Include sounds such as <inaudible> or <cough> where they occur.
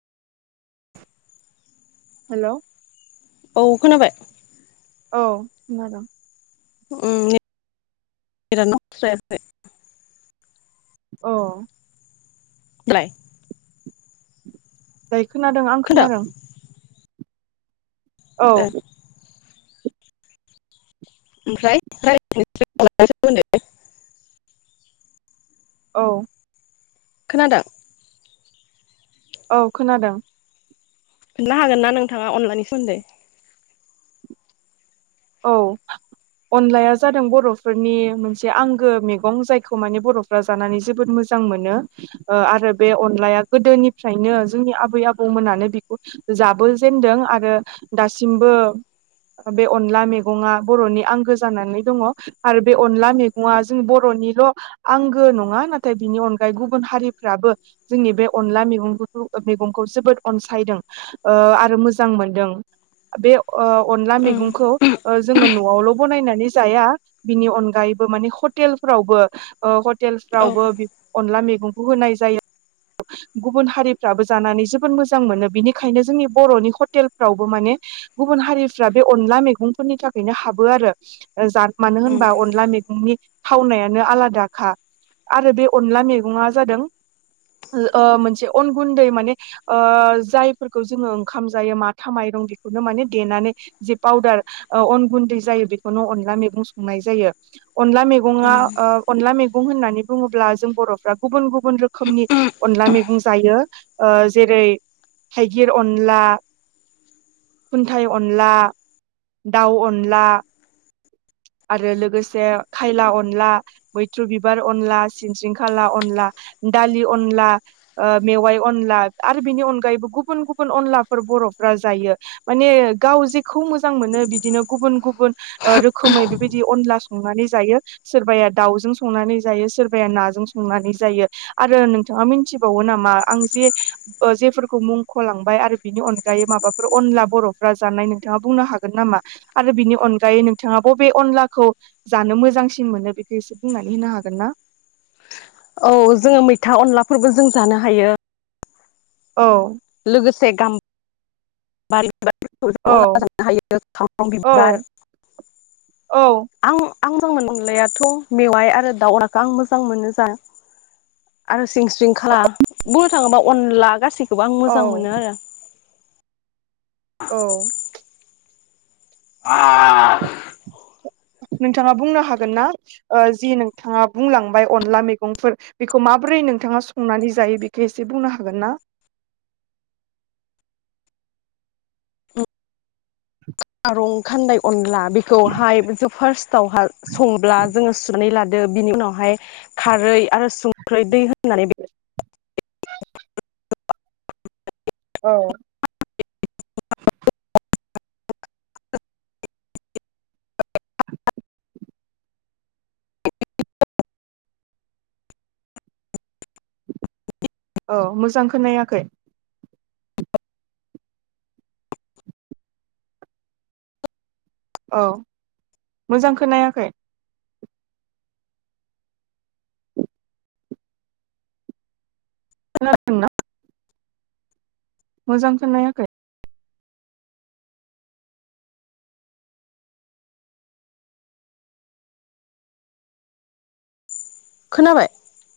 <inaudible> Hello. औ खोनाबाय? औ खोनादों। उम नेट <unintelligible> नांस्रायाखै। औ। दालाय <unintelligible> खोनादों आं खोनादों। औ ओ ओमफ्राय <unintelligible> औ खोनादों औ खोनादों। खोनला हागोन ना नोंथाङा अनलानि सोमोन्दै औ अनलाया जादों बरफोरनि मोनसे आंगो मैगं जायखौ माने बरफ्रा जानानै जोबोद मोजां मोनो ओ आरो बे अनलाया गोदोनिफ्रायनो जोंनि आबै आबौमोनानो बेखौ जाबोजेनदों आरो दासिमबो बे अन अनला मैगंआ बरनि आंगो जानानै दङ आरो बे अनला मैगङा जों बरनिल आंगो नङा नाथाय बिनि अनगायै गुबुन हारिफ्राबो जोंनि बे अनला मैगंफोरखौ मैगंखौ जोबोद अनसायदों ओ आरो मोजां मोनदों बे ओ अनला उम मैगंखौ ओ जोङो नआवल बनायनानै जाया बिनि अनगायैबो मानि हटेलफ्रावबो ओ हट औ टेलसफ्रावबो बेफ अनला मेग गंसे होनाय जायो गुबुन हारिफ्राबो जानानै जोबोद मोजां मोनो बिनिखायनो जोंनि बरनि हटेलफ्रावबो माने गुबुन हारिफ्रा बे अनला मैगं फोरनि थाखायनो हाबो आरो जान मानो उम होनबा अनला मैगंनि थावनायानो आलादाखा आरो बे अनला मैगङा जादों ओ ओ मोनसे अन गुन्दै माने ओ जायफोरखौ जोङो ओंखाम जायो माथा माइरं बेखौनो माने देनानै जे पाउदार ओ अन गुन्दै जायो बेखौनो अनला मैगं संनाय जायो। अनला मैगङा उम ओ अनला मैग गं होननानै बुङोब्ला जों बरफ्रा गुबुन गुबुन रोखोमनि अनला मैगं जायो ओ जेरै थाइगिर अनला खुन्थाइ अनला। दाउ अनला आरो लोगोसे खायला अनला मैथ्रु बिबार अनला सिनस्रिंखाला अनला दालि अनला ओ मेवाइ अनला आरो बेनि अनगायैबो गुबुन गुबुन अनलाफोर बरफ्रा जायो माने गाव जेखौ मोज मोजां मोनो बिदिनो गुबुन गुबुन ओ रोखोमै बेबायदि अनला स संनानै जायो सोरबाया दाउजों संनानै जायो सोरबाया नाजों संनानै जायो आरो नोंथाङा मिथिबावो नामा आं जे ओ जेफोरखौ मुंखलांबाय आरो बिनि अनगायै माबाफोर अनला बरफ्रा जानाय नोंथाङा बुंनो हाग गोन नामा आरो बिनि अनगायै नोंथाङा बबे अनलाखौ जानो मोजांसिन मोनो बेखौ इसे बुंनानै होनो हागोन ना? औ जोङो मैथा अनलाफोरबो जों जानो हायो। औ लोगोसे गाम बारि औ औ <unintelligible> औ आं मोजां मोन अनलायाथ मेवाइ आरो दाउ अनलाखौ आं मोजां मोनो जा आरो सिंस्रिंखाला बोर थाङोबा अनला गासिक आं मोजां औ मोनो आरो औ <inaudible> आ नोंथाङा बुंनो हागोन ना ओ जि नोंथाङा बुंलांबाय अनला मैगंफोर बेखौ माबोरै नोंथाङा संनानै जायो बेखौ इसे बुंनो हागोन ना? खारं खान्दाय अनला बेखौहाय जों फार्स्टआवहा संब्ला जोङो सुनानै लादो बिनि उनावहाय खारै आरो संख्रै दै नानै <unintelligible> <inaudible> औ औ मोजां खोनायाखै औ मोजां खोनायाखै खोनादों ना? मोजां खोनायाखै खोनाबाय?